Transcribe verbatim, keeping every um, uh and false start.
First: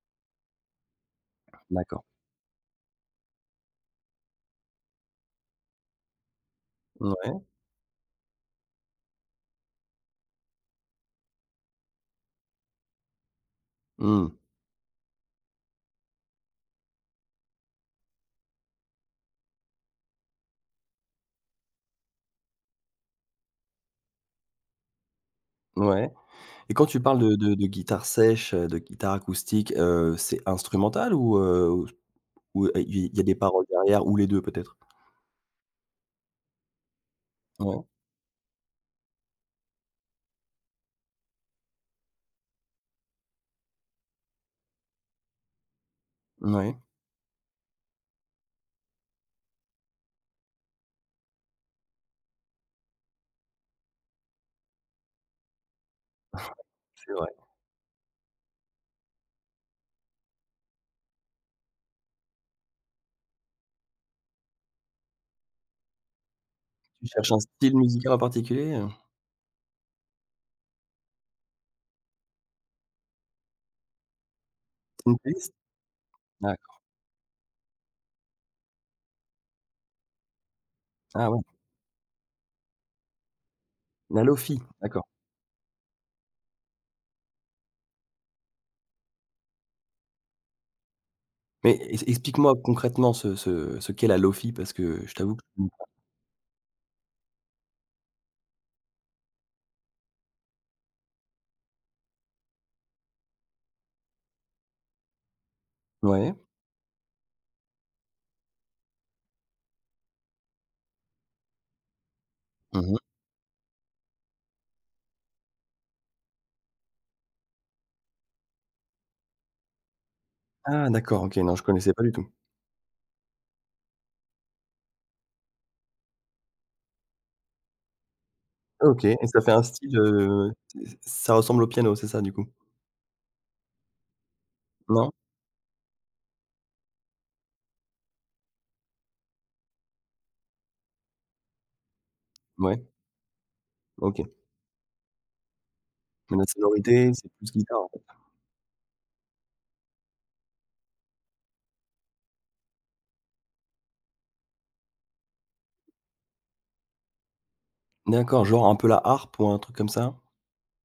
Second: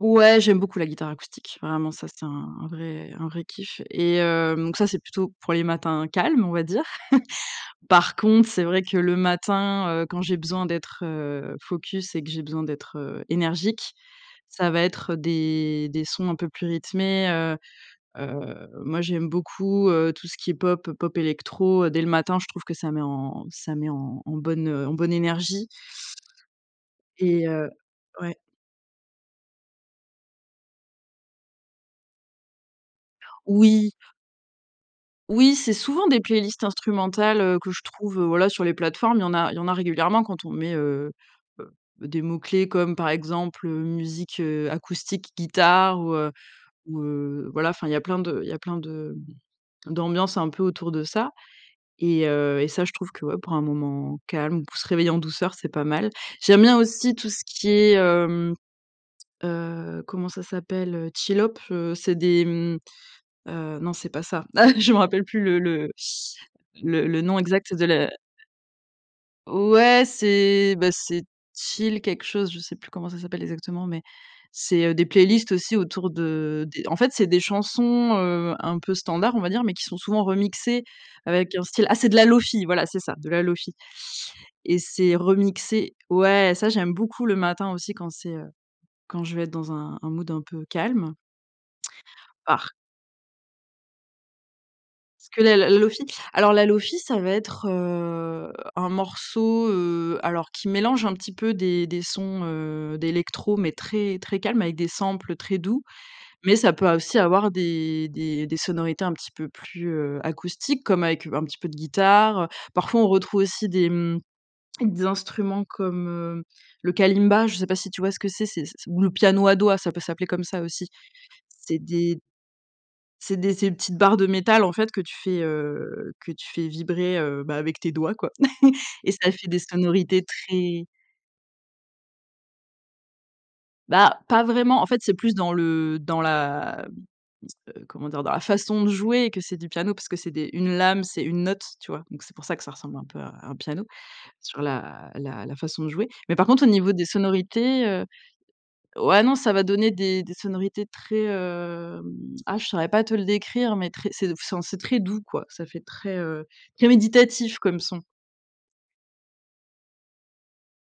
Ouais, j'aime beaucoup la guitare acoustique. Vraiment, D'accord. ça, c'est un un vrai un vrai kiff et heu donc ça, c'est plutôt pour les matins calmes, on va dire. Ouais. Par contre, c'est vrai que le matin, heu, quand j'ai besoin d'être, heu, focus et que j'ai besoin d'être, heu, énergique, Mmh. ça va être des des sons un peu plus rythmés, heu heu, moi j'aime beaucoup, heu, tout ce qui est pop, pop-électro, heu, dès le matin, je trouve que ça met en ça met en en bonne, heu, en bonne énergie Ouais et quand tu parles de et de de heu guitare ouais. sèche, heu, de guitare acoustique, heu, c'est instrumental ou heu, ou il il y a des paroles Oui. derrière ou les deux peut-être? Oui, c'est souvent des playlists instrumentales, heu, que je Ouais. trouve, heu, voilà, sur les plateformes. Il y en a il y en a régulièrement quand on met, heu heu, des mots clés comme par exemple, heu, musique, heu, acoustique, guitare ou heu, Ouais. ou heu, voilà, enfin il y a plein de il y a plein de d'ambiances un peu autour de ça et heu, et ça je trouve que ouais, pour un moment calme pour se réveiller en douceur, c'est pas mal. J'aime bien C'est aussi tout vrai. ce qui est, hem, heu, comment ça s'appelle, heu, chillhop heu, c'est des mmh, heu, non c'est pas ça, ah, je me rappelle plus, le le le Tu le cherches nom un exact style de la musical en particulier, heu? Ouais, c'est, bah, c'est chill, quelque chose, je sais plus comment ça s'appelle exactement mais c'est, heu, des Une playlists playlist? aussi autour de D'accord. des en fait c'est des chansons, heu, un peu standards on va dire mais qui sont souvent remixées Ah ouais. avec un style ah c'est de la Lo-fi voilà c'est ça de la Lo-fi La Lo-fi? et D'accord. c'est remixé ouais ça j'aime beaucoup le matin aussi quand c'est, heu, quand je vais être dans un un mood un peu calme. Mais e explique-moi Par concrètement ce ce ce qu'est la Lo-fi, parce que je t'avoue Que que le je connais la pas. Lo-fi, alors la Lo-fi ça va être, heu, un morceau, heu, alors qui mélange un petit peu des des sons, heu, d'électro mais très très calmes avec des samples très doux, Ouais. mais ça peut aussi avoir des des des sonorités un petit peu plus, heu, acoustiques, comme avec, un petit peu de guitare, heu. Mmh mh. Parfois, on retrouve aussi des mmh, des instruments comme, heu, le kalimba, je sais pas si tu vois ce que c'est, ou le piano à doigt, ça peut s'appeler comme ça aussi. Ah! D'accord OK, non je C'est connaissais pas du des tout. C'est des ces petites barres de métal en fait que tu fais, heu, que tu fais vibrer, heu bah avec tes doigts quoi, OK et et ça ça fait fait des un style, sonorités heu ç très ça ressemble au piano c'est ça du coup? Bah pas vraiment, en fait Non? c'est plus dans le dans la comment dire? Dans la façon de jouer et que c'est du piano parce que c'est des une lame, c'est une note, tu vois, donc c'est pour ça que ça Ouais. ressemble un peu à un piano OK. sur la la la façon de jouer, mais Une par autre contre au niveau des sonorité? C'est plus guitare sonorités, en fait. heu, ouais non ça va donner des des sonorités très, hem, ah je saurais pas te le décrire, mais très ce enfin, c'est très doux quoi, ça fait très, heu très méditatif comme son. D'accord, genre un peu la harpe ou un truc comme ça?